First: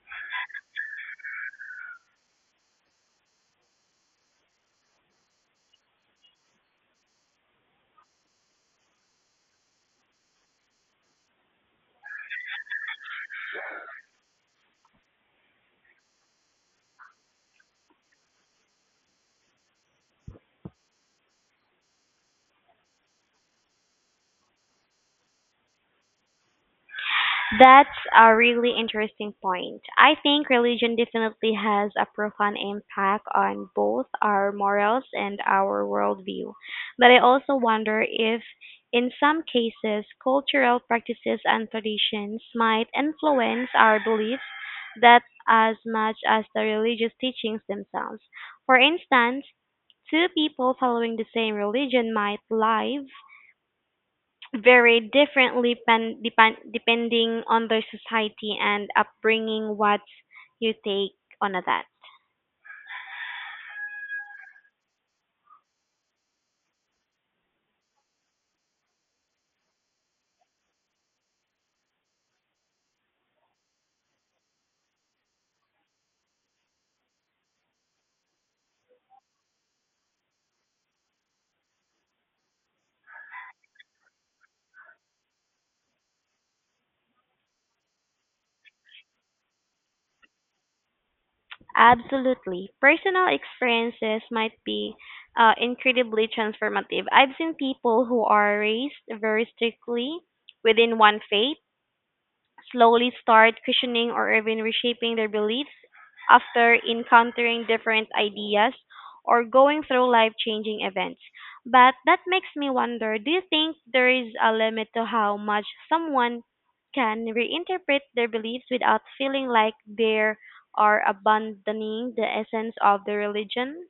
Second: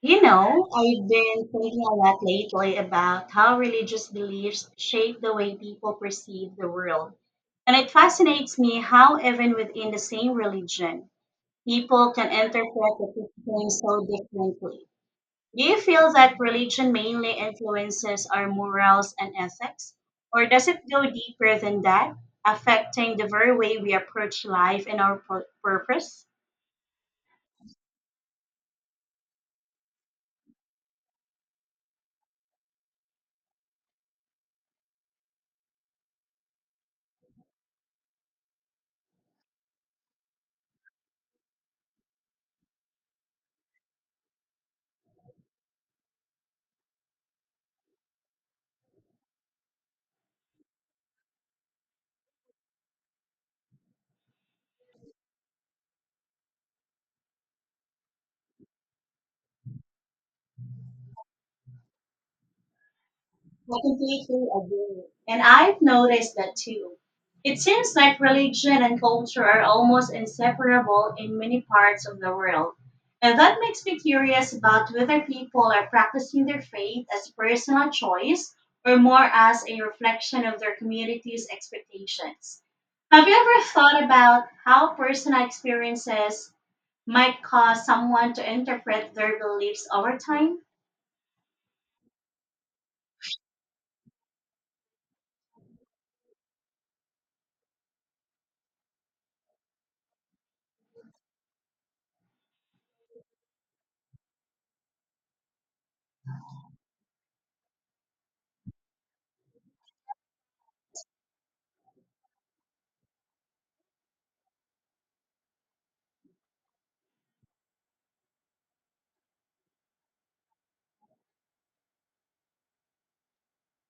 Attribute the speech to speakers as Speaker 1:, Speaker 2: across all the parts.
Speaker 1: You know, I've been thinking a lot lately about how religious beliefs shape the way people perceive the world. And it fascinates me how, even within the same religion, people can interpret the teaching so differently. Do you feel that religion mainly influences our morals and ethics? Or does it go deeper than that, affecting the very way we approach life and our purpose?
Speaker 2: That's a really interesting point. I think religion definitely has a profound impact on both our morals and our worldview. But I also wonder if, in some cases, cultural practices and traditions might influence our beliefs that as much as the religious teachings themselves. For instance, two people following the same religion might live vary differently pen, depend, depending on their society and upbringing. What's your take on that?
Speaker 1: I completely agree. And I've noticed that too. It seems like religion and culture are almost inseparable in many parts of the world. And that makes me curious about whether people are practicing their faith as a personal choice or more as a reflection of their community's expectations. Have you ever thought about how personal experiences might cause someone to interpret their beliefs over time?
Speaker 2: Absolutely. Personal experiences might be incredibly transformative. I've seen people who are raised very strictly within one faith slowly start questioning or even reshaping their beliefs after encountering different ideas or going through life changing events. But that makes me wonder, do you think there is a limit to how much someone can reinterpret their beliefs without feeling like they are abandoning the essence of the religion?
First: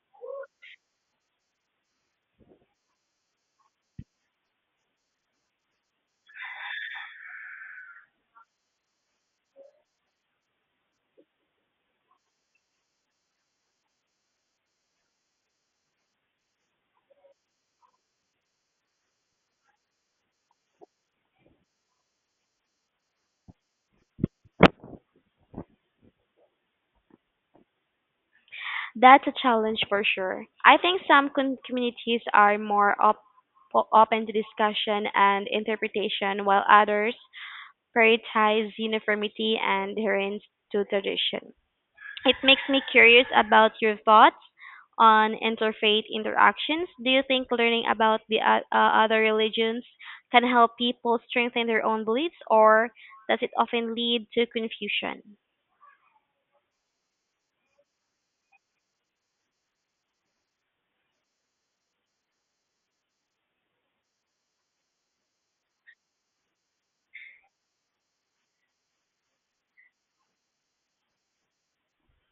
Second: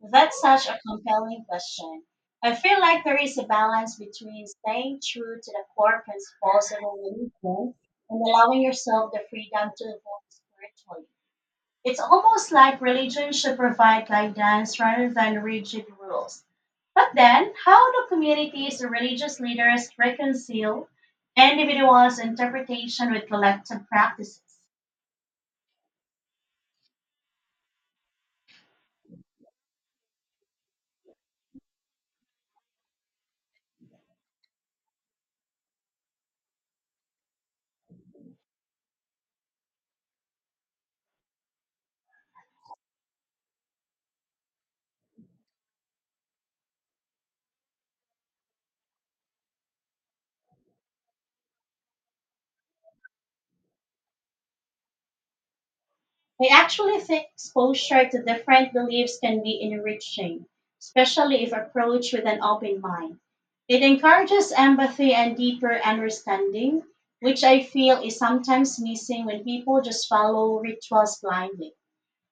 Speaker 1: That's such a compelling question. I feel like there is a balance between staying true to the core principles of a religion and allowing yourself the freedom to evolve spiritually. It's almost like religion should provide guidance rather than rigid rules. But then, how do communities and religious leaders reconcile individuals' interpretation with collective practices?
Speaker 2: That's a challenge for sure. I think communities are open to discussion and interpretation, while others prioritize uniformity and adherence to tradition. It makes me curious about your thoughts on interfaith interactions. Do you think learning about other religions can help people strengthen their own beliefs, or does it often lead to confusion?
Speaker 1: I actually think exposure to different beliefs can be enriching, especially if approached with an open mind. It encourages empathy and deeper understanding, which I feel is sometimes missing when people just follow rituals blindly.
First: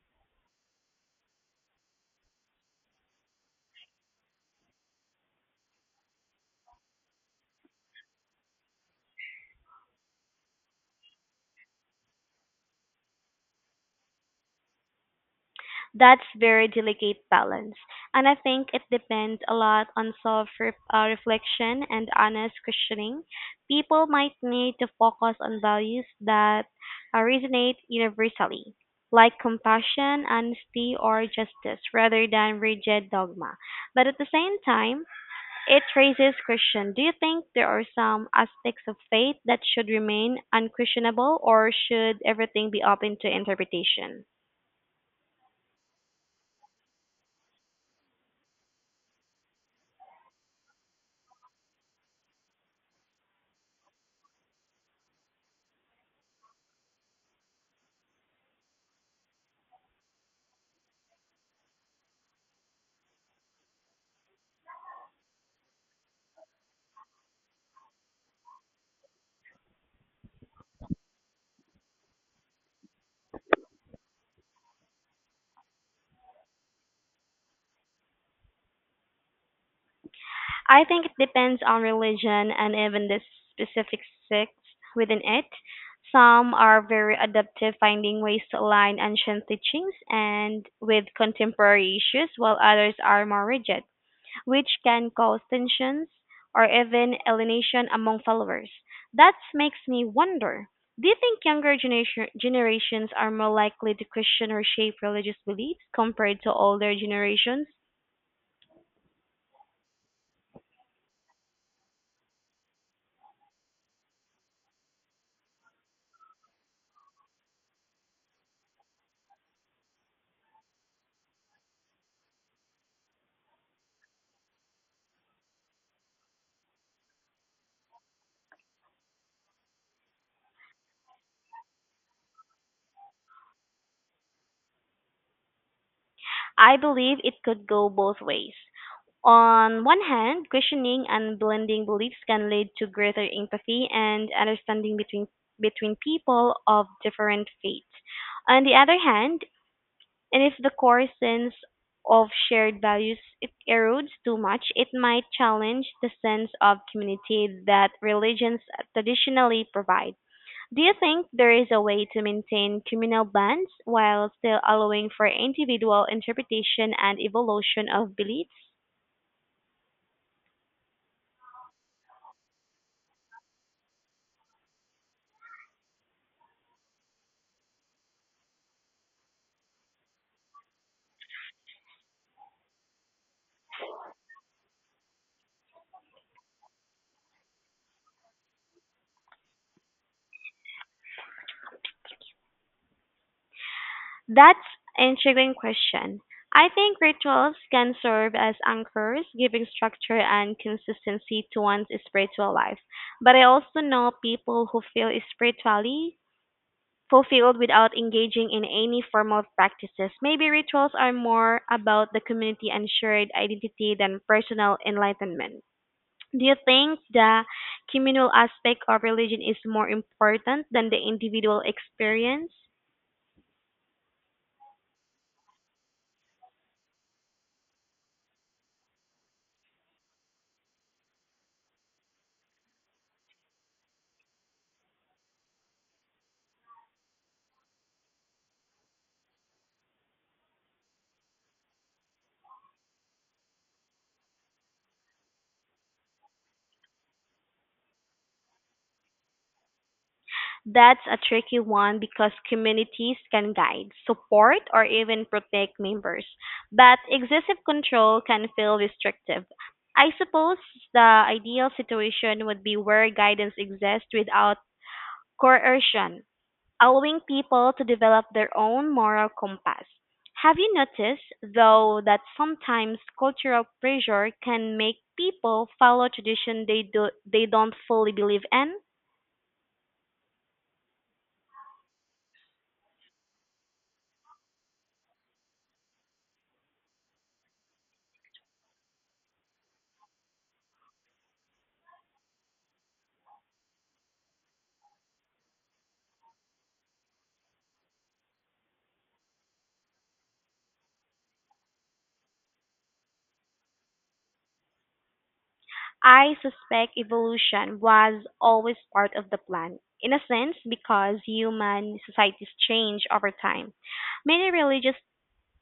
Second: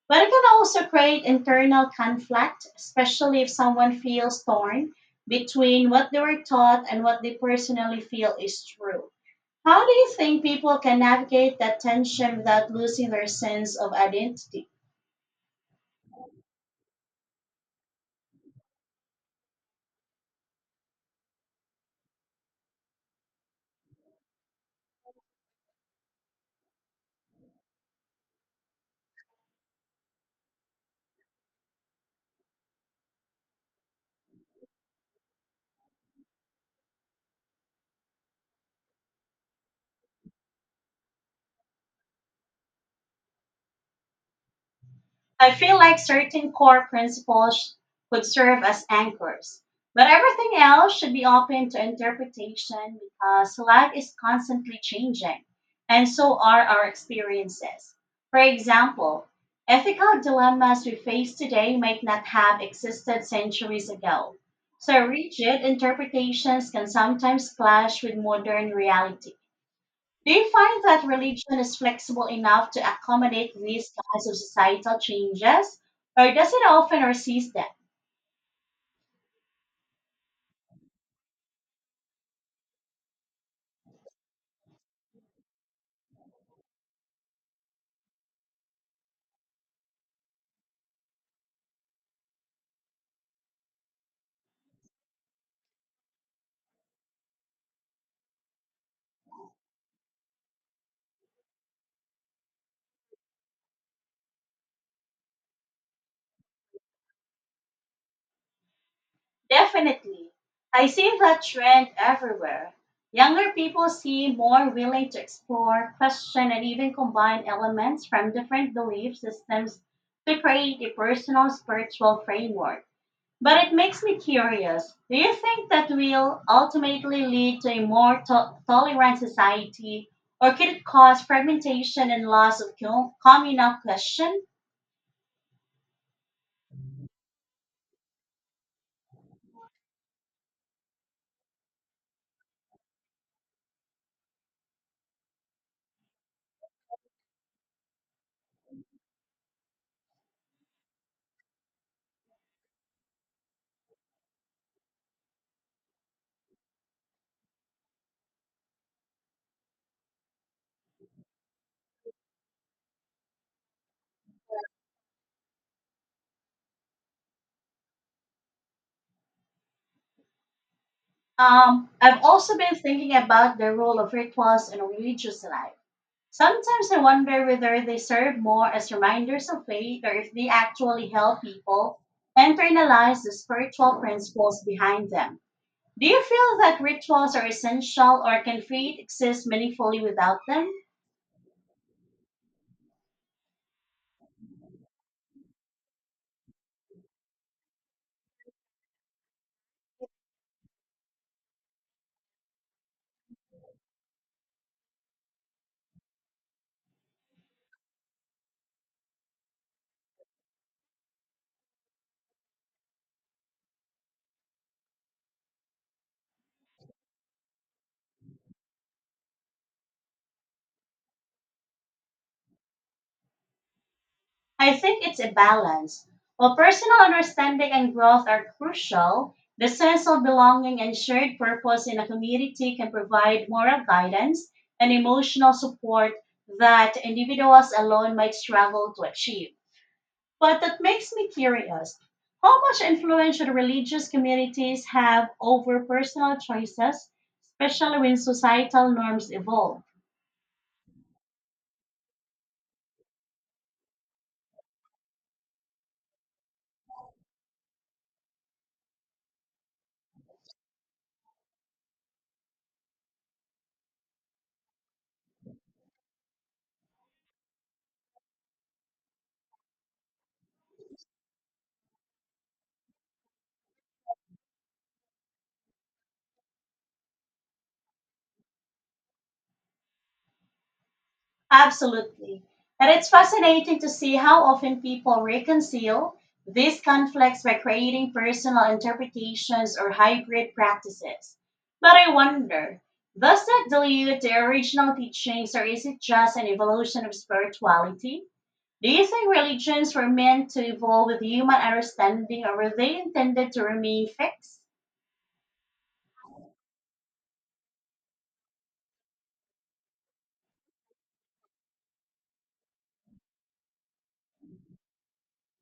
Speaker 1: But it can also create internal conflict, especially if someone feels torn between what they were taught and what they personally feel is true. How do you think people can navigate that tension without losing their sense of identity?
Speaker 2: That's very delicate balance, and I think it depends a lot on self-reflection reflection and honest questioning. People might need to focus on values that resonate universally, like compassion, honesty, or justice, rather than rigid dogma. But at the same time, it raises question. Do you think there are some aspects of faith that should remain unquestionable, or should everything be open to interpretation?
Speaker 1: I feel like certain core principles could serve as anchors, but everything else should be open to interpretation because life is constantly changing, and so are our experiences. For example, ethical dilemmas we face today might not have existed centuries ago. So, rigid interpretations can sometimes clash with modern reality. Do you find that religion is flexible enough to accommodate these kinds of societal changes, or does it often resist them?
Speaker 2: I think it depends on religion and even the specific sects within it. Some are very adaptive, finding ways to align ancient teachings and with contemporary issues, while others are more rigid, which can cause tensions or even alienation among followers. That makes me wonder. Do you think generations are more likely to question or shape religious beliefs compared to older generations?
Speaker 1: Definitely. I see that trend everywhere. Younger people seem more willing to explore, question, and even combine elements from different belief systems to create a personal spiritual framework. But it makes me curious. Do you think that will ultimately lead to a more tolerant society, or could it cause fragmentation and loss of communal question?
Speaker 2: I believe it could go both ways. On one hand, questioning and blending beliefs can lead to greater empathy and understanding between people of different faiths. On the other hand, and if the core sense of shared values it erodes too much, it might challenge the sense of community that religions traditionally provide. Do you think there is a way to maintain communal bonds while still allowing for individual interpretation and evolution of beliefs?
Speaker 1: I've also been thinking about the role of rituals in religious life. Sometimes I wonder whether they serve more as reminders of faith or if they actually help people internalize the spiritual principles behind them. Do you feel that rituals are essential or can faith exist meaningfully without them?
Speaker 2: That's an intriguing question. I think rituals can serve as anchors, giving structure and consistency to one's spiritual life. But I also know people who feel spiritually fulfilled without engaging in any formal practices. Maybe rituals are more about the community and shared identity than personal enlightenment. Do you think the communal aspect of religion is more important than the individual experience?
Speaker 1: I think it's a balance. While personal understanding and growth are crucial, the sense of belonging and shared purpose in a community can provide moral guidance and emotional support that individuals alone might struggle to achieve. But that makes me curious. How much influence should religious communities have over personal choices, especially when societal norms evolve?
Speaker 2: That's a tricky one because communities can guide, support, or even protect members, but excessive control can feel restrictive. I suppose the ideal situation would be where guidance exists without coercion, allowing people to develop their own moral compass. Have you noticed, though, that sometimes cultural pressure can make people follow tradition they don't fully believe in?
Speaker 1: Absolutely. And it's fascinating to see how often people reconcile these conflicts by creating personal interpretations or hybrid practices. But I wonder, does that dilute the original teachings or is it just an evolution of spirituality? Do you think religions were meant to evolve with human understanding or were they intended to remain fixed?
Speaker 2: I suspect evolution was always part of the plan, in a sense, because human societies change over time. Many religious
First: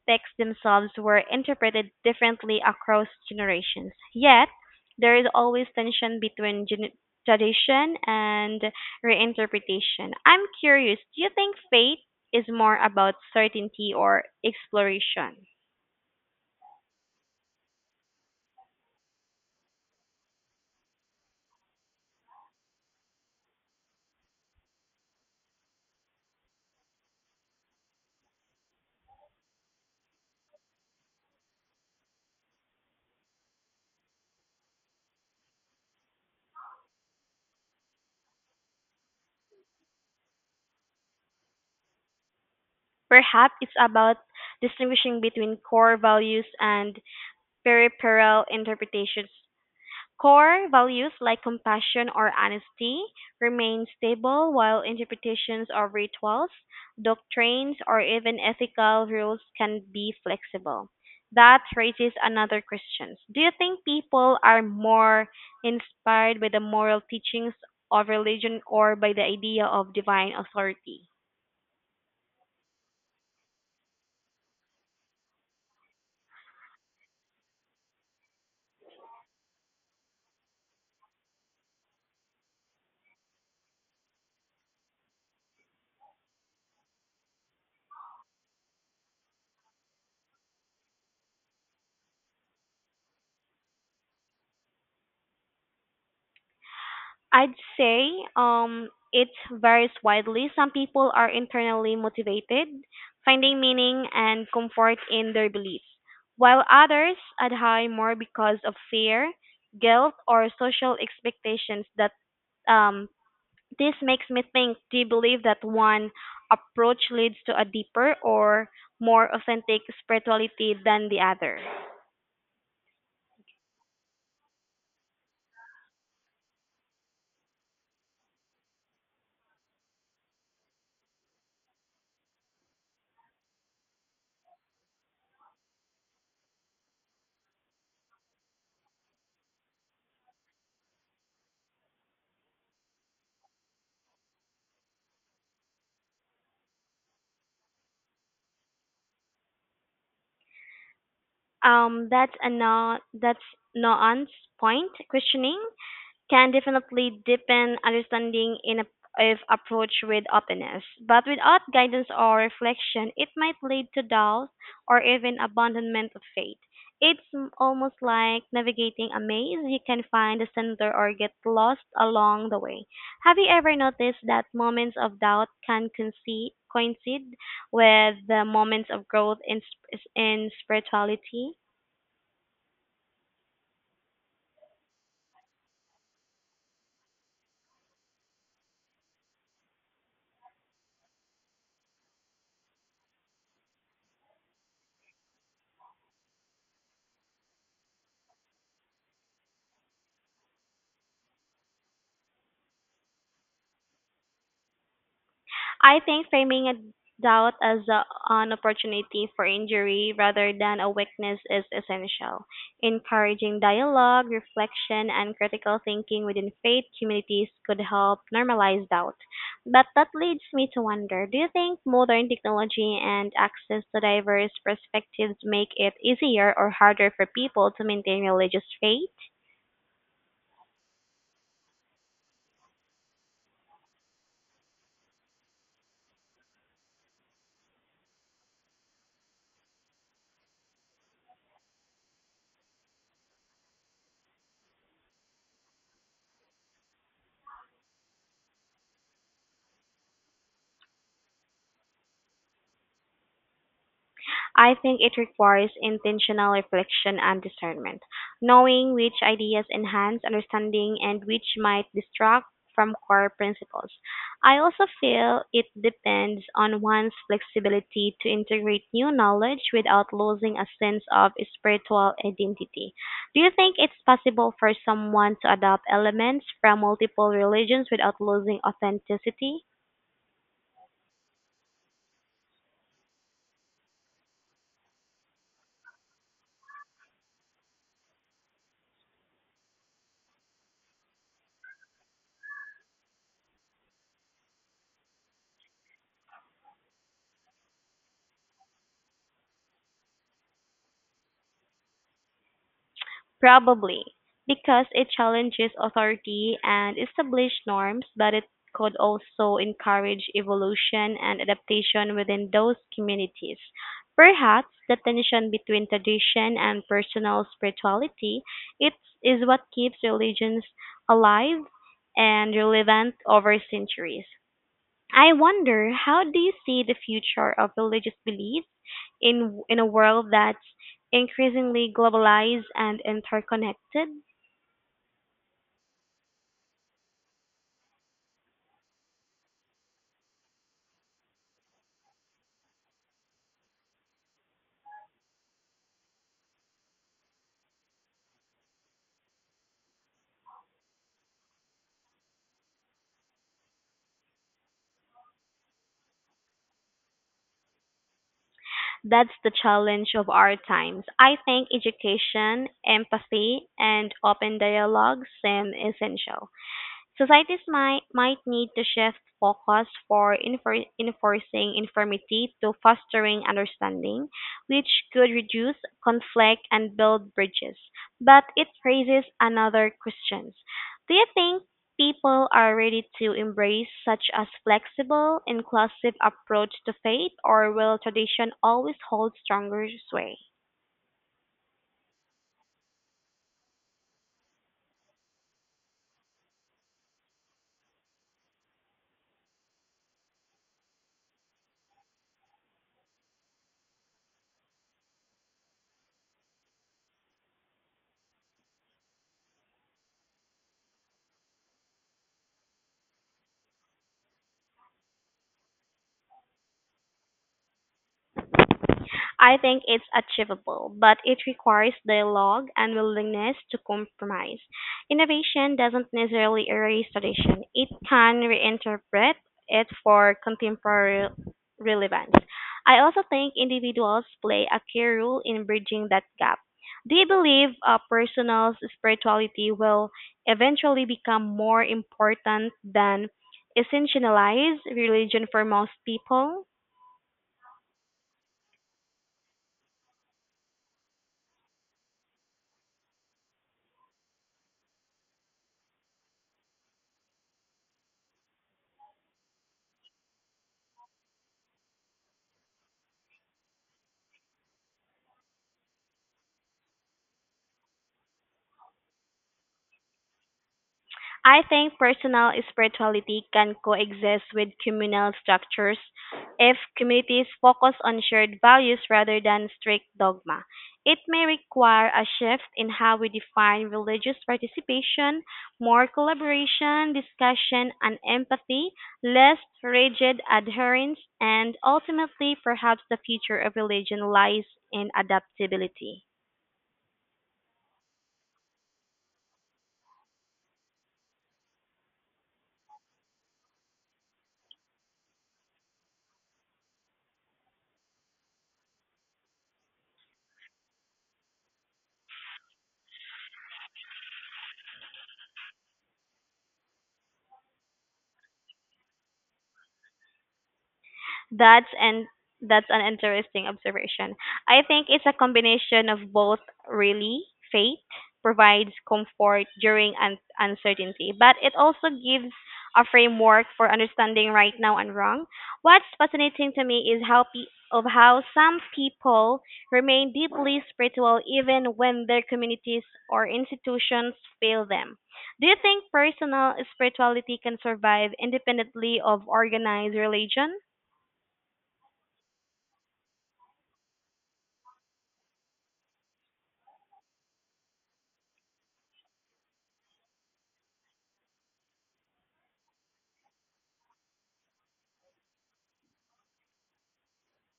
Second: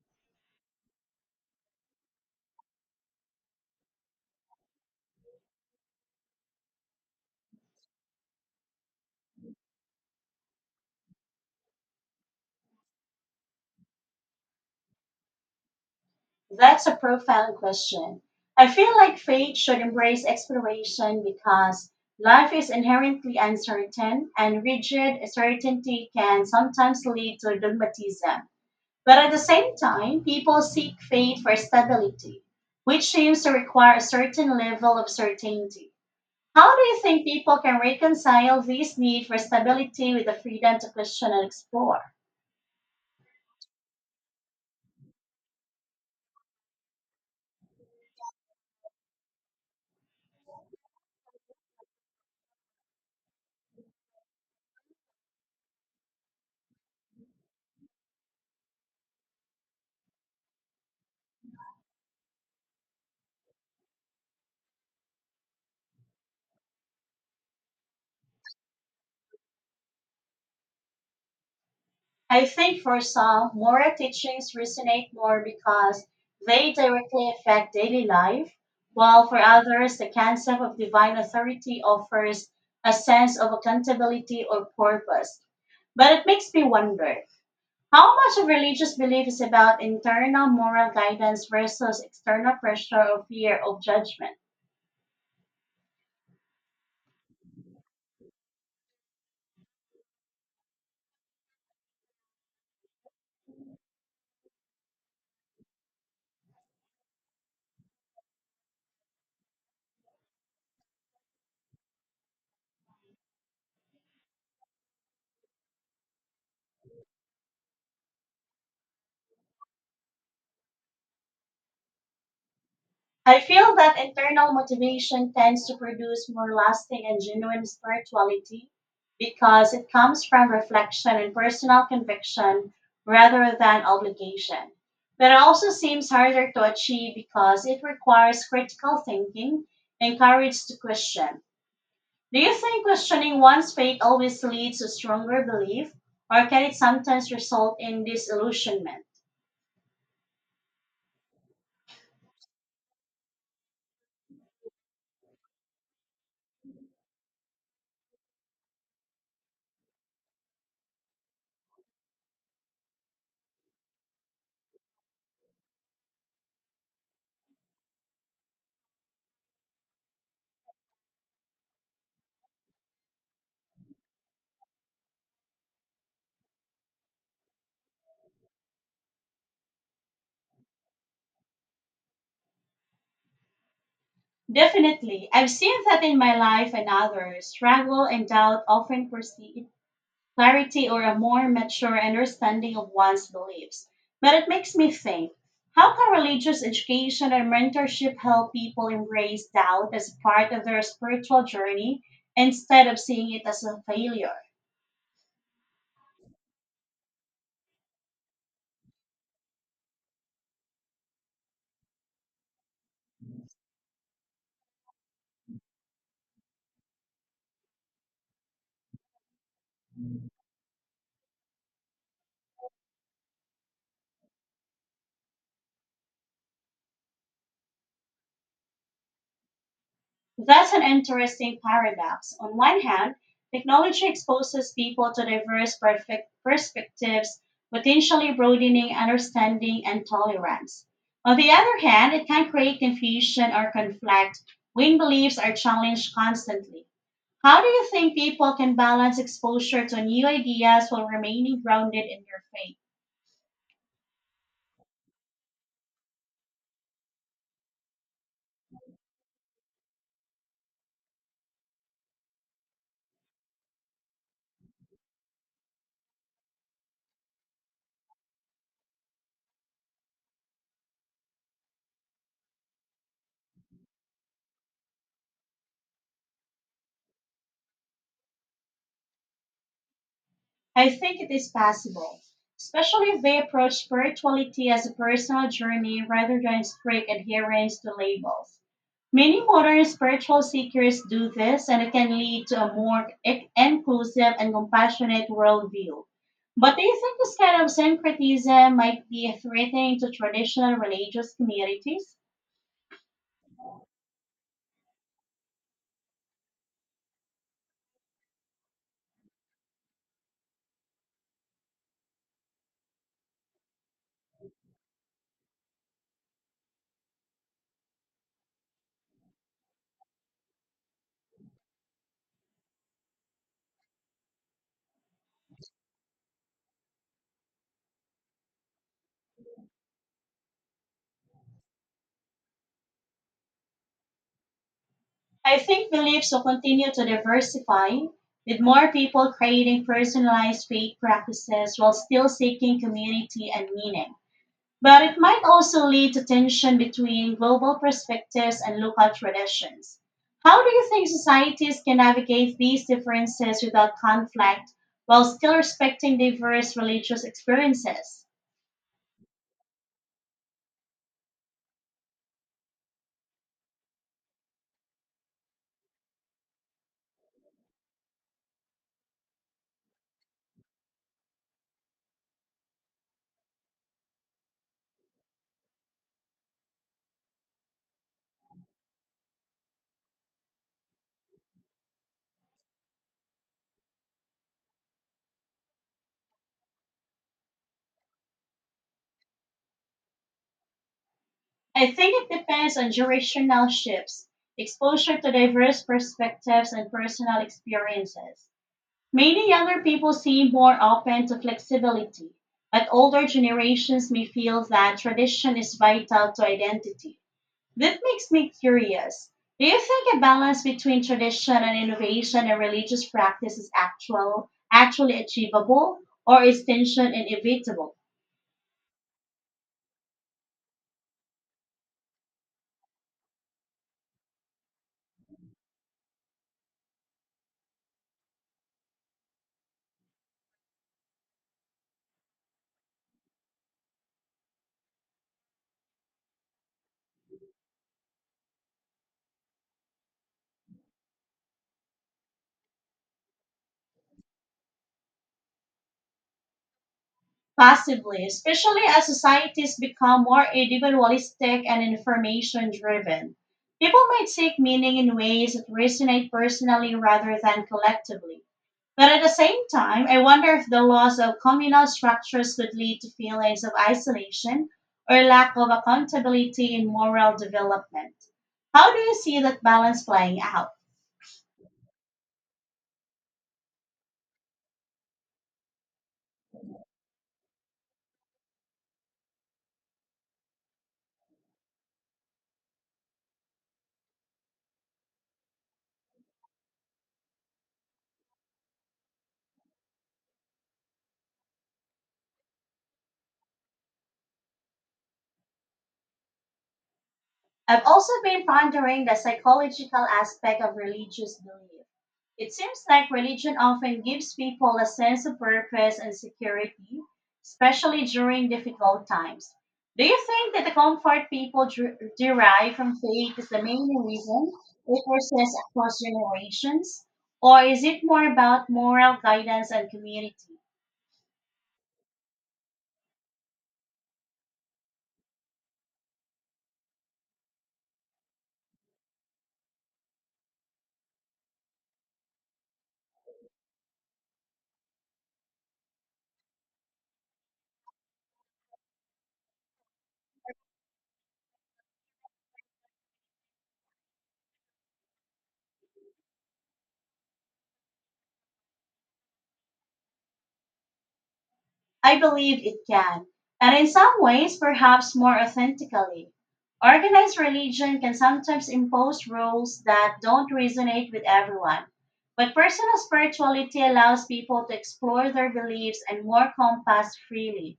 Speaker 2: texts themselves were interpreted differently across generations, yet, there is always tension between tradition and reinterpretation. I'm curious, do you think faith is more about certainty or exploration?
Speaker 1: That's a profound question. I feel like faith should embrace exploration because life is inherently uncertain and rigid certainty can sometimes lead to dogmatism. But at the same time, people seek faith for stability, which seems to require a certain level of certainty. How do you think people can reconcile this need for stability with the freedom to question and explore?
Speaker 2: Perhaps it's about distinguishing between core values and peripheral interpretations. Core values like compassion or honesty remain stable, while interpretations of rituals, doctrines, or even ethical rules can be flexible. That raises another question. Do you think people are more inspired by the moral teachings of religion or by the idea of divine authority?
Speaker 1: I think for some, moral teachings resonate more because they directly affect daily life, while for others, the concept of divine authority offers a sense of accountability or purpose. But it makes me wonder how much of religious belief is about internal moral guidance versus external pressure or fear of judgment?
Speaker 2: I'd say it varies widely. Some people are internally motivated, finding meaning and comfort in their beliefs, while others adhere more because of fear, guilt, or social expectations. That um, this makes me think: do you believe that one approach leads to a deeper or more authentic spirituality than the other?
Speaker 1: I feel that internal motivation tends to produce more lasting and genuine spirituality because it comes from reflection and personal conviction rather than obligation. But it also seems harder to achieve because it requires critical thinking and courage to question. Do you think questioning one's faith always leads to stronger belief, or can it sometimes result in disillusionment?
Speaker 2: That's a no, that's Noan's point. Questioning can definitely deepen understanding if approached with openness. But without guidance or reflection, it might lead to doubt or even abandonment of faith. Almost like navigating a maze. You can find the center or get lost along the way. Have you ever noticed that moments of doubt can coincide with the moments of growth in spirituality?
Speaker 1: Definitely. I've seen that in my life and others. Struggle and doubt often precede clarity or a more mature understanding of one's beliefs. But it makes me think how can religious education and mentorship help people embrace doubt as part of their spiritual journey instead of seeing it as a failure?
Speaker 2: I think framing a doubt as an opportunity for injury rather than a weakness is essential. Encouraging dialogue, reflection, and critical thinking within faith communities could help normalize doubt. But that leads me to wonder, do you think modern technology and access to diverse perspectives make it easier or harder for people to maintain religious faith?
Speaker 1: That's an interesting paradox. On one hand, technology exposes people to diverse perfect perspectives, potentially broadening understanding and tolerance. On the other hand, it can create confusion or conflict when beliefs are challenged constantly. How do you think people can balance exposure to new ideas while remaining grounded in their faith?
Speaker 2: I think it requires intentional reflection and discernment, knowing which ideas enhance understanding and which might distract from core principles. I also feel it depends on one's flexibility to integrate new knowledge without losing a sense of spiritual identity. Do you think it's possible for someone to adopt elements from multiple religions without losing authenticity?
Speaker 1: I think it is possible, especially if they approach spirituality as a personal journey rather than strict adherence to labels. Many modern spiritual seekers do this, and it can lead to a more inclusive and compassionate worldview. But do you think this kind of syncretism might be threatening to traditional religious communities?
Speaker 2: Probably, because it challenges authority and established norms, but it could also encourage evolution and adaptation within those communities. Perhaps the tension between tradition and personal spirituality it is what keeps religions alive and relevant over centuries. I wonder, how do you see the future of religious beliefs in a world that's increasingly globalized and interconnected?
Speaker 1: I think beliefs will continue to diversify, with more people creating personalized faith practices while still seeking community and meaning. But it might also lead to tension between global perspectives and local traditions. How do you think societies can navigate these differences without conflict while still respecting diverse religious experiences?
Speaker 2: That's the challenge of our times. I think education, empathy, and open dialogue seem essential. Might need to shift focus for enforcing informity to fostering understanding, which could reduce conflict and build bridges. But it raises another question. Do you think people are ready to embrace such a flexible, inclusive approach to faith, or will tradition always hold stronger sway?
Speaker 1: I think it depends on generational shifts, exposure to diverse perspectives, and personal experiences. Many younger people seem more open to flexibility, but older generations may feel that tradition is vital to identity. That makes me curious. Do you think a balance between tradition and innovation in religious practice is actually achievable, or is tension inevitable?
Speaker 2: I think it's achievable, but it requires dialogue and willingness to compromise. Innovation doesn't necessarily erase tradition, it can reinterpret it for contemporary relevance. I also think individuals play a key role in bridging that gap. Do you believe personal spirituality will eventually become more important than essentialized religion for most people?
Speaker 1: Possibly, especially as societies become more individualistic and information driven. People might seek meaning in ways that resonate personally rather than collectively. But at the same time, I wonder if the loss of communal structures could lead to feelings of isolation or lack of accountability in moral development. How do you see that balance playing out?
Speaker 2: I think personal spirituality can coexist with communal structures if communities focus on shared values rather than strict dogma. It may require a shift in how we define religious participation, more collaboration, discussion, and empathy, less rigid adherence, and ultimately, perhaps the future of religion lies in adaptability.
Speaker 1: I've also been pondering the psychological aspect of religious belief. It seems like religion often gives people a sense of purpose and security, especially during difficult times. Do you think that the comfort people derive from faith is the main reason it persists across generations? Or is it more about moral guidance and community?
Speaker 2: That's and that's an interesting observation. I think it's a combination of both really. Faith provides comfort during uncertainty, but it also gives a framework for understanding right now and wrong. What's fascinating to me is how pe- of how some people remain deeply spiritual even when their communities or institutions fail them. Do you think personal spirituality can survive independently of organized religion?
Speaker 1: I believe it can, and in some ways, perhaps more authentically. Organized religion can sometimes impose rules that don't resonate with everyone, but personal spirituality allows people to explore their beliefs and more compass freely.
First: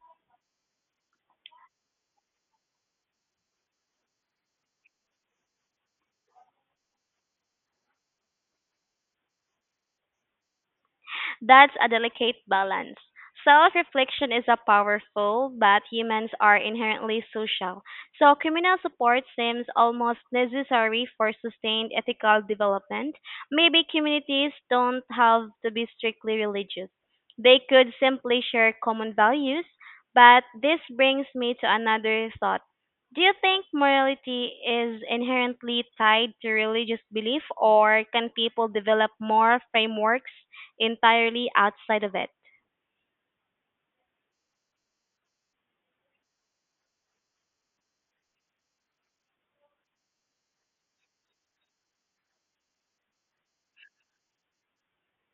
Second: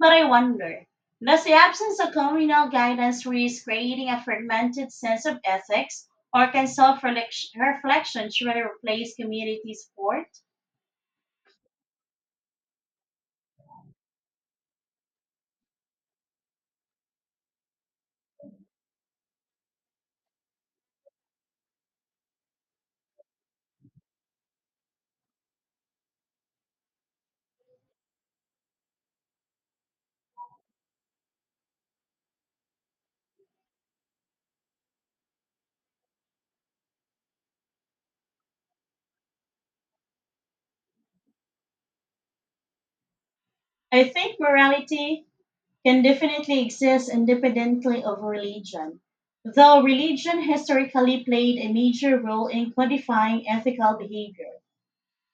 Speaker 1: But I wonder, does the absence of communal guidance risk creating a fragmented sense of ethics, or can self reflection truly replace community support?
Speaker 2: That's a delicate balance. Self reflection is a powerful, but humans are inherently social, so communal support seems almost necessary for sustained ethical development. Maybe communities don't have to be strictly religious, they could simply share common values. But this brings me to another thought. Do you think morality is inherently tied to religious belief, or can people develop more frameworks entirely outside of it?
Speaker 1: I think morality can definitely exist independently of religion. Though religion historically played a major role in codifying ethical behavior,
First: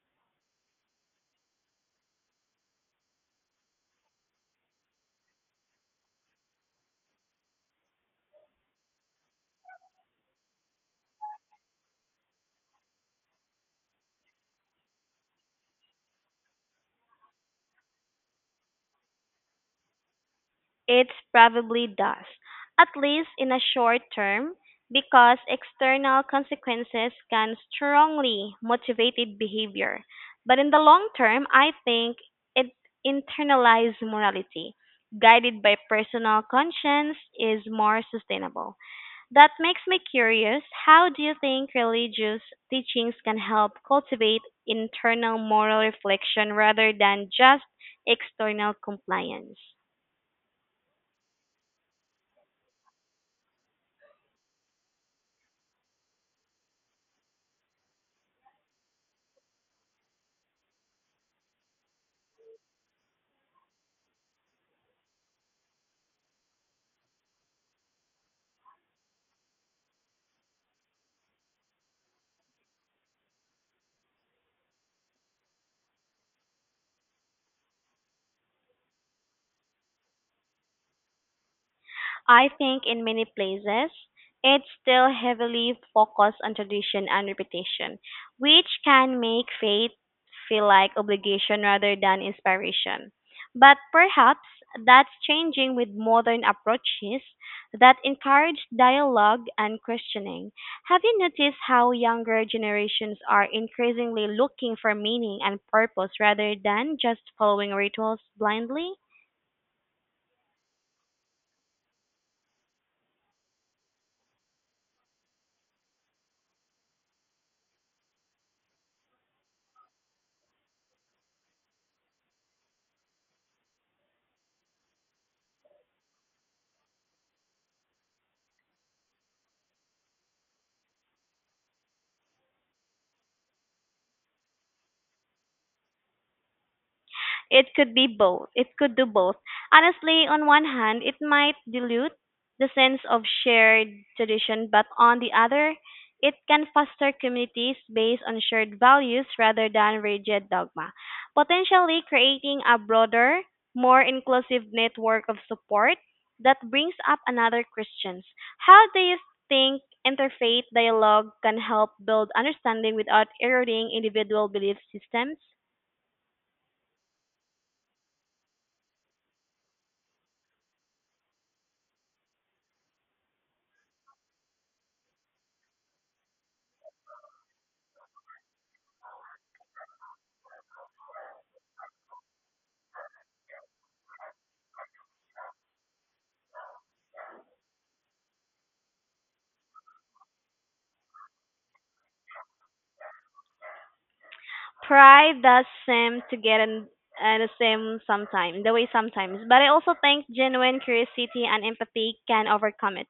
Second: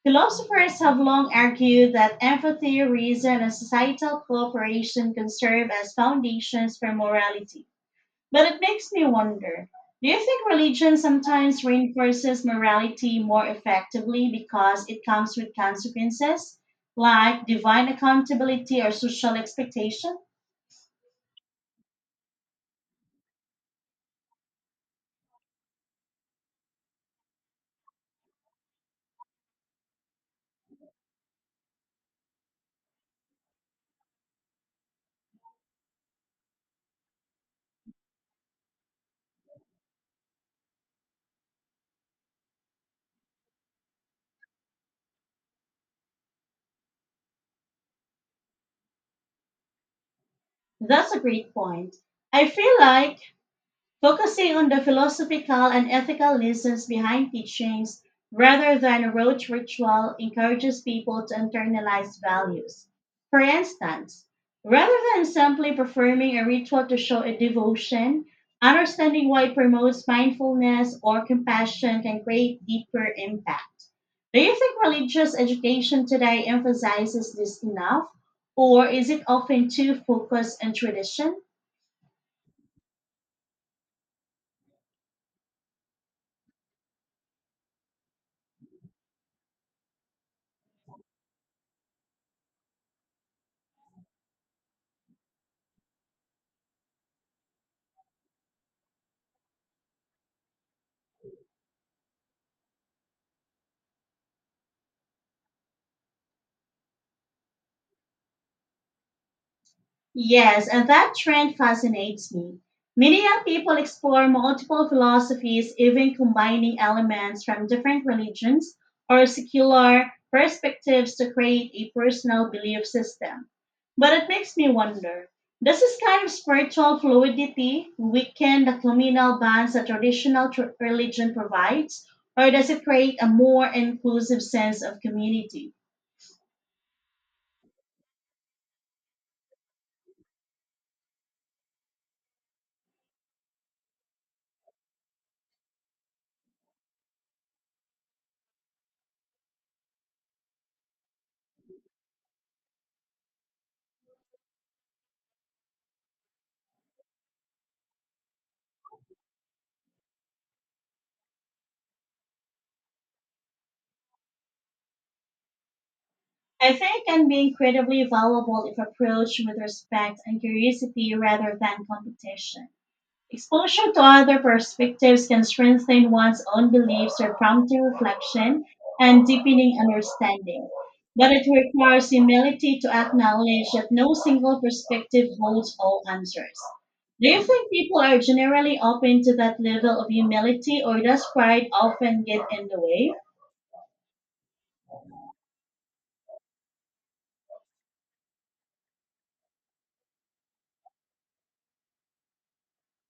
Speaker 1: philosophers have long argued that empathy, reason, and societal cooperation can serve as foundations for morality. But it makes me wonder do you think religion sometimes reinforces morality more effectively because it comes with consequences, like divine accountability or social expectation?
Speaker 2: It probably does, at least in a short term, because external consequences can strongly motivate behavior. But in the long term, I think it internalized morality, guided by personal conscience, is more sustainable. That makes me curious. How do you think religious teachings can help cultivate internal moral reflection rather than just external compliance?
Speaker 1: That's a great point. I feel like focusing on the philosophical and ethical lessons behind teachings rather than a rote ritual encourages people to internalize values. For instance, rather than simply performing a ritual to show a devotion, understanding why it promotes mindfulness or compassion can create deeper impact. Do you think religious education today emphasizes this enough, or is it often too focused on tradition?
Speaker 2: I think in many places, it's still heavily focused on tradition and repetition, which can make faith feel like obligation rather than inspiration. But perhaps that's changing with modern approaches that encourage dialogue and questioning. Have you noticed how younger generations are increasingly looking for meaning and purpose rather than just following rituals blindly?
Speaker 1: Yes, and that trend fascinates me. Many young people explore multiple philosophies, even combining elements from different religions or secular perspectives to create a personal belief system. But it makes me wonder does this kind of spiritual fluidity weaken the communal bonds that traditional religion provides, or does it create a more inclusive sense of community?
Speaker 2: It could be both. It could do both. Honestly, on one hand, it might dilute the sense of shared tradition, but on the other, it can foster communities based on shared values rather than rigid dogma, potentially creating a broader, more inclusive network of support. That brings up another question. How do you think interfaith dialogue can help build understanding without eroding individual belief systems?
Speaker 1: I think can be incredibly valuable if approached with respect and curiosity rather than competition. Exposure to other perspectives can strengthen one's own beliefs or prompt reflection and deepening understanding. But it requires humility to acknowledge that no single perspective holds all answers. Do you think people are generally open to that level of humility, or does pride often get in the way?
Speaker 2: Pride does seem to get in the same sometimes, the way sometimes. But I also think genuine curiosity and empathy can overcome it.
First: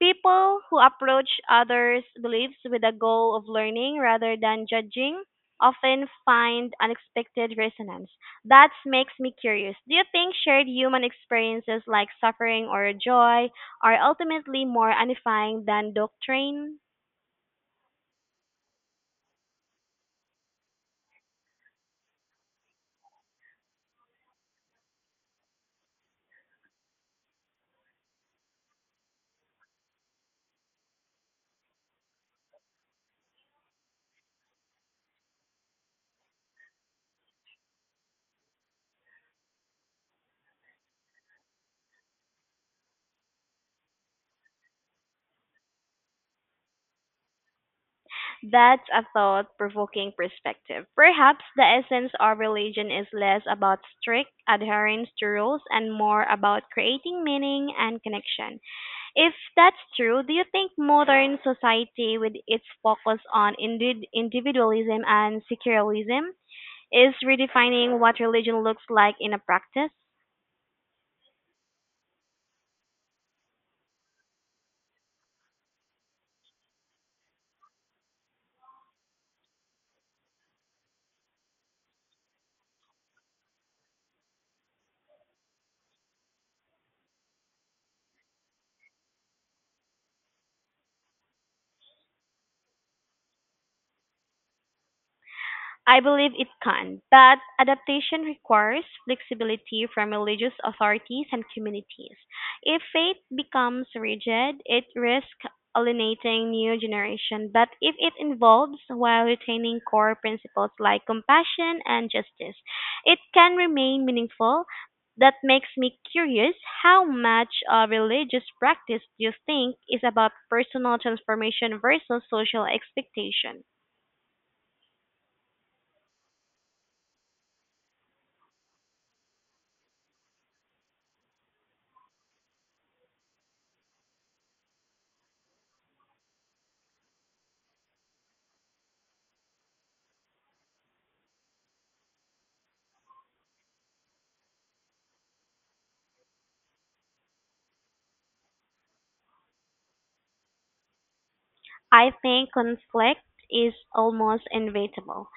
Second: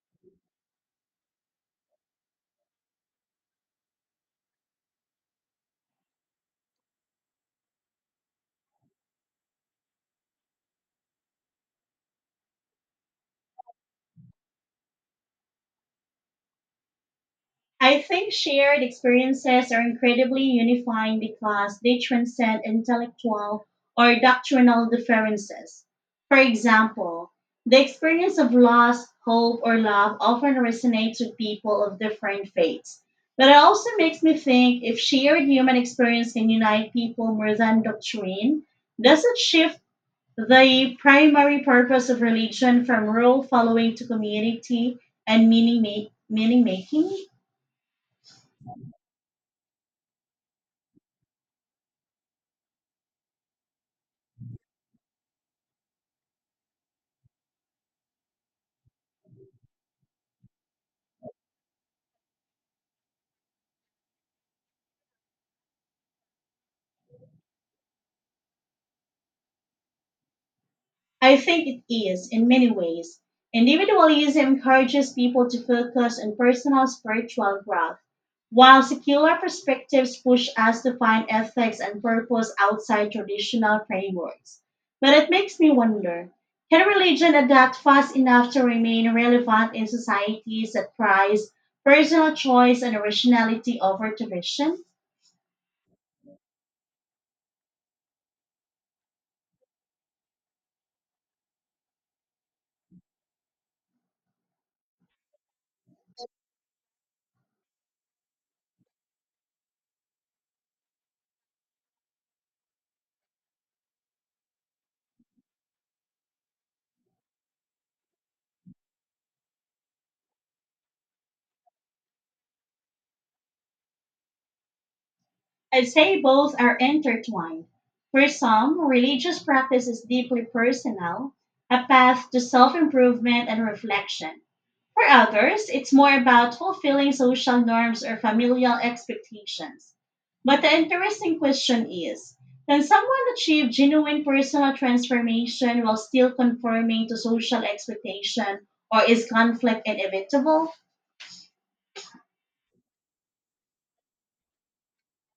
Speaker 2: People who approach others' beliefs with a goal of learning rather than judging often find unexpected resonance. That makes me curious. Do you think shared human experiences like suffering or joy are ultimately more unifying than doctrine?
Speaker 1: I think shared experiences are incredibly unifying because they transcend intellectual or doctrinal differences. For example, the experience of loss, hope, or love often resonates with people of different faiths. But it also makes me think if shared human experience can unite people more than doctrine, does it shift the primary purpose of religion from rule following to community and meaning making?
Speaker 2: That's a thought provoking perspective. Perhaps the essence of religion is less about strict adherence to rules and more about creating meaning and connection. If that's true, do you think modern society, with its focus on individualism and secularism, is redefining what religion looks like in a practice?
Speaker 1: I think it is, in many ways. Individualism encourages people to focus on personal spiritual growth, while secular perspectives push us to find ethics and purpose outside traditional frameworks. But it makes me wonder can religion adapt fast enough to remain relevant in societies that prize personal choice and originality over tradition?
Speaker 2: I believe it can, but adaptation requires flexibility from religious authorities and communities. If faith becomes rigid, it risks alienating new generation, but if it involves while retaining core principles like compassion and justice, it can remain meaningful. That makes me curious, how much of religious practice do you think is about personal transformation versus social expectation?
Speaker 1: I'd say both are intertwined. For some, religious practice is deeply personal, a path to self improvement and reflection. For others, it's more about fulfilling social norms or familial expectations. But the interesting question is can someone achieve genuine personal transformation while still conforming to social expectation, or is conflict inevitable?
Speaker 2: I think conflict is almost inevitable,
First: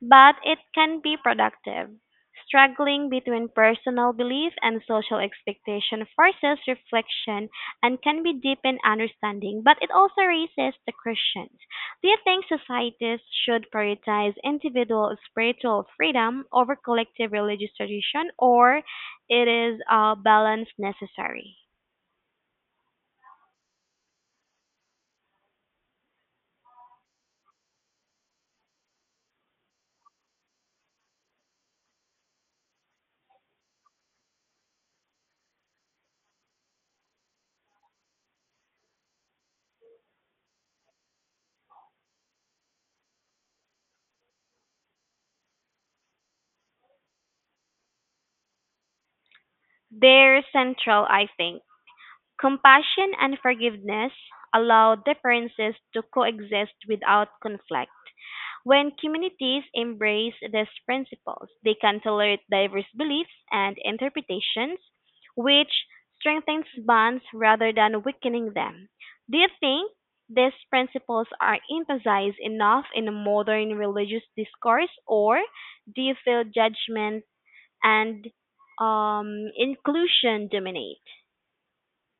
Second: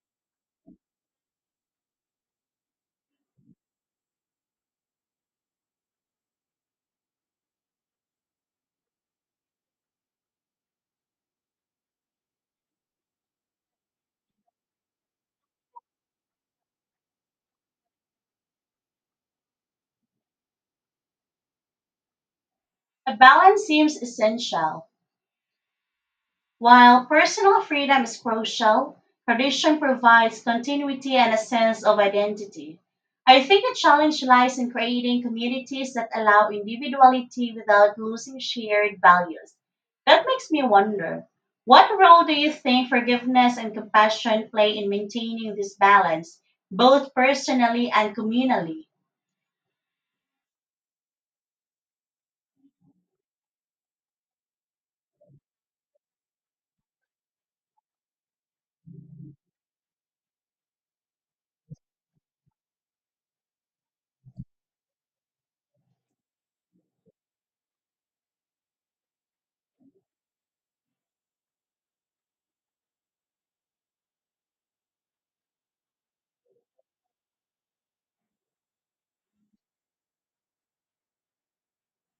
Speaker 2: but it can be productive. Struggling between personal belief and social expectation forces reflection and can be deepened understanding, but it also raises the questions. Do you think societies should prioritize individual spiritual freedom over collective religious tradition, or it is a balance necessary?
Speaker 1: A balance seems essential. While personal freedom is crucial, tradition provides continuity and a sense of identity. I think the challenge lies in creating communities that allow individuality without losing shared values. That makes me wonder what role do you think forgiveness and compassion play in maintaining this balance, both personally and communally?
Speaker 2: They're central, I think. Compassion and forgiveness allow differences to coexist without conflict. When communities embrace these principles, they can tolerate diverse beliefs and interpretations, which strengthens bonds rather than weakening them. Do you think these principles are emphasized enough in modern religious discourse, or do you feel judgment and inclusion dominate?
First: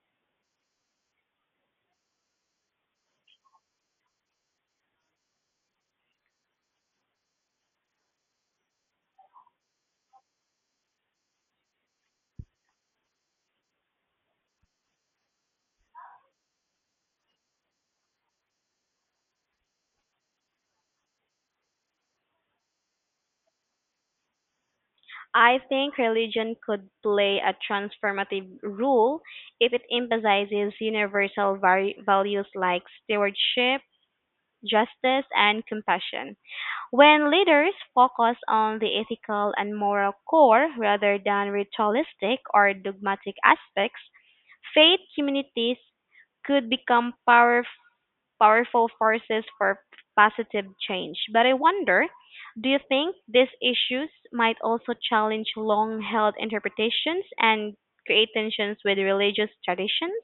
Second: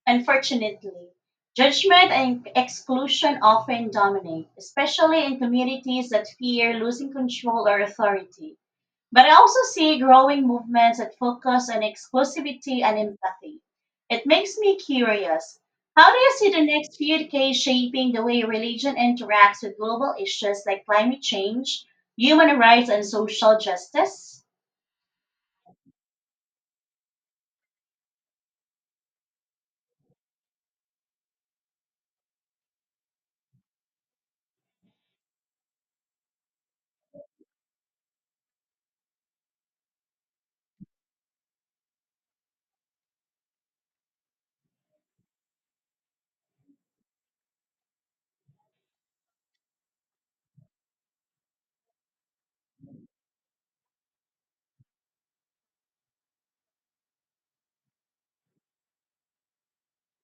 Speaker 1: Unfortunately, judgment and exclusion often dominate, especially in communities that fear losing control or authority. But I also see growing movements that focus on exclusivity and empathy. It makes me curious. How do you see the next few decades shaping the way religion interacts with global issues like climate change, human rights, and social justice?
Speaker 2: I think religion could play a transformative role if it emphasizes values like stewardship, justice, and compassion. When leaders focus on the ethical and moral core rather than ritualistic or dogmatic aspects, faith communities could become powerful forces for positive change. But I wonder, do you think these issues might also challenge long held interpretations and create tensions with religious traditions?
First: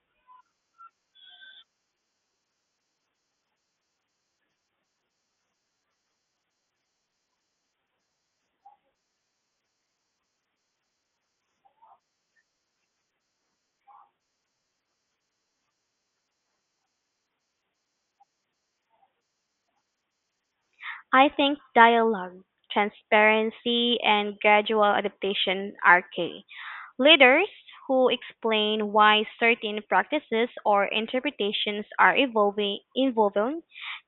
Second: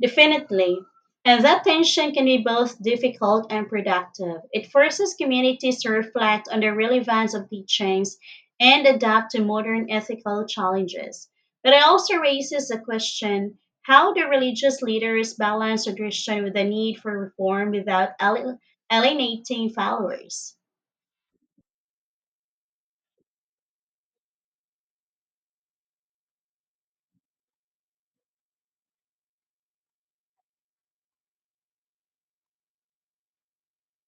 Speaker 1: Definitely. And that tension can be both difficult and productive. It forces communities to reflect on the relevance of teachings and adapt to modern ethical challenges. But it also raises the question how do religious leaders balance tradition with the need for reform without alienating followers?
Speaker 2: I think dialogue, transparency, and gradual adaptation are key. Leaders who explain why certain practices or interpretations are evolving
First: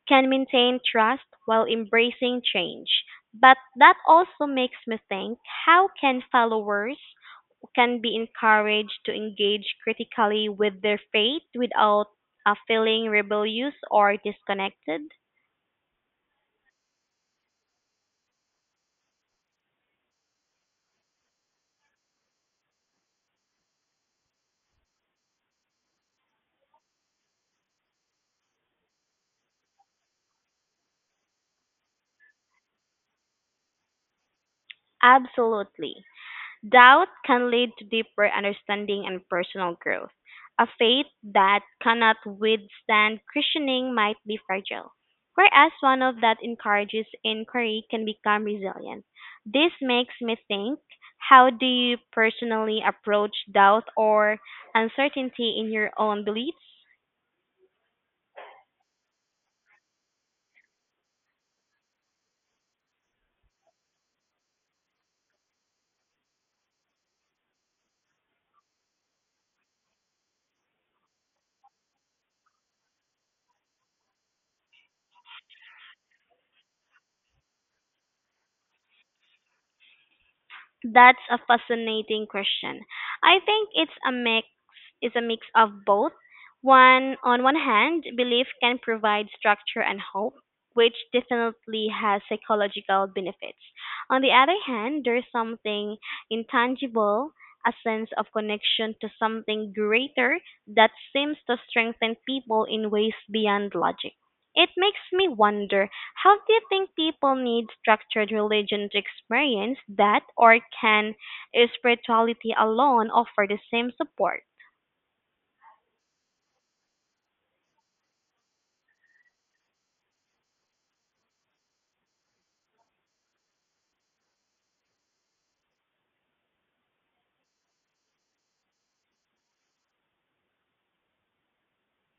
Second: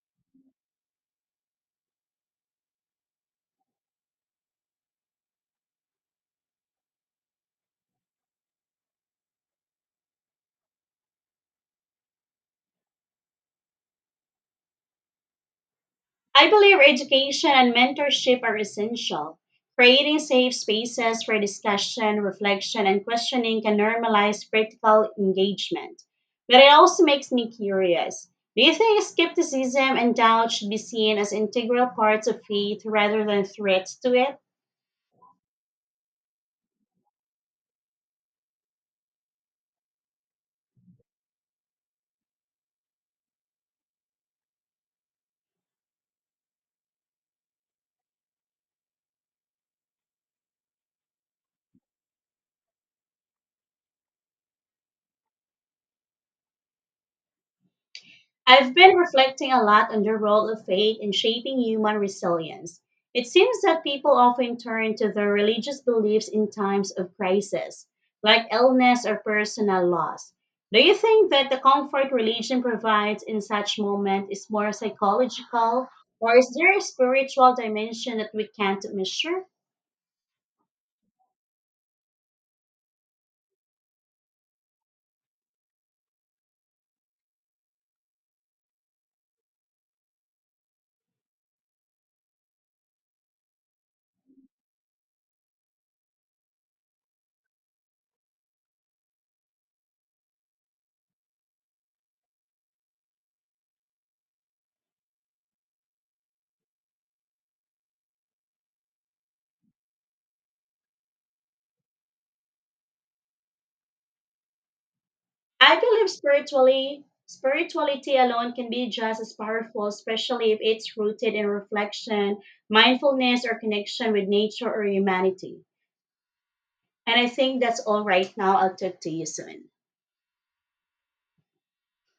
Speaker 2: can maintain trust while embracing change. But that also makes me think, how can followers can be encouraged to engage critically with their faith without feeling rebellious or disconnected?
Speaker 1: I believe education and mentorship are essential. Creating safe spaces for discussion, reflection, and questioning can normalize critical engagement. But it also makes me curious. Do you think skepticism and doubt should be seen as integral parts of faith rather than threats to it?
Speaker 2: Absolutely. Doubt can lead to deeper understanding and personal growth. A faith that cannot withstand questioning might be fragile, whereas one of that encourages inquiry can become resilient. This makes me think, how do you personally approach doubt or uncertainty in your own beliefs?
Speaker 1: I've been reflecting a lot on the role of faith in shaping human resilience. It seems that people often turn to their religious beliefs in times of crisis, like illness or personal loss. Do you think that the comfort religion provides in such moments is more psychological, or is there a spiritual dimension that we can't measure?
Speaker 2: That's a fascinating question. I think it's a mix is a mix of both. One On one hand, belief can provide structure and hope, which definitely has psychological benefits. On the other hand, there's something intangible, a sense of connection to something greater that seems to strengthen people in ways beyond logic. It makes me wonder, how do you think people need structured religion to experience that, or can spirituality alone offer the same support?
Speaker 1: I believe spiritually spirituality alone can be just as powerful, especially if it's rooted in reflection, mindfulness, or connection with nature or humanity. And I think that's all right now. I'll talk to you soon.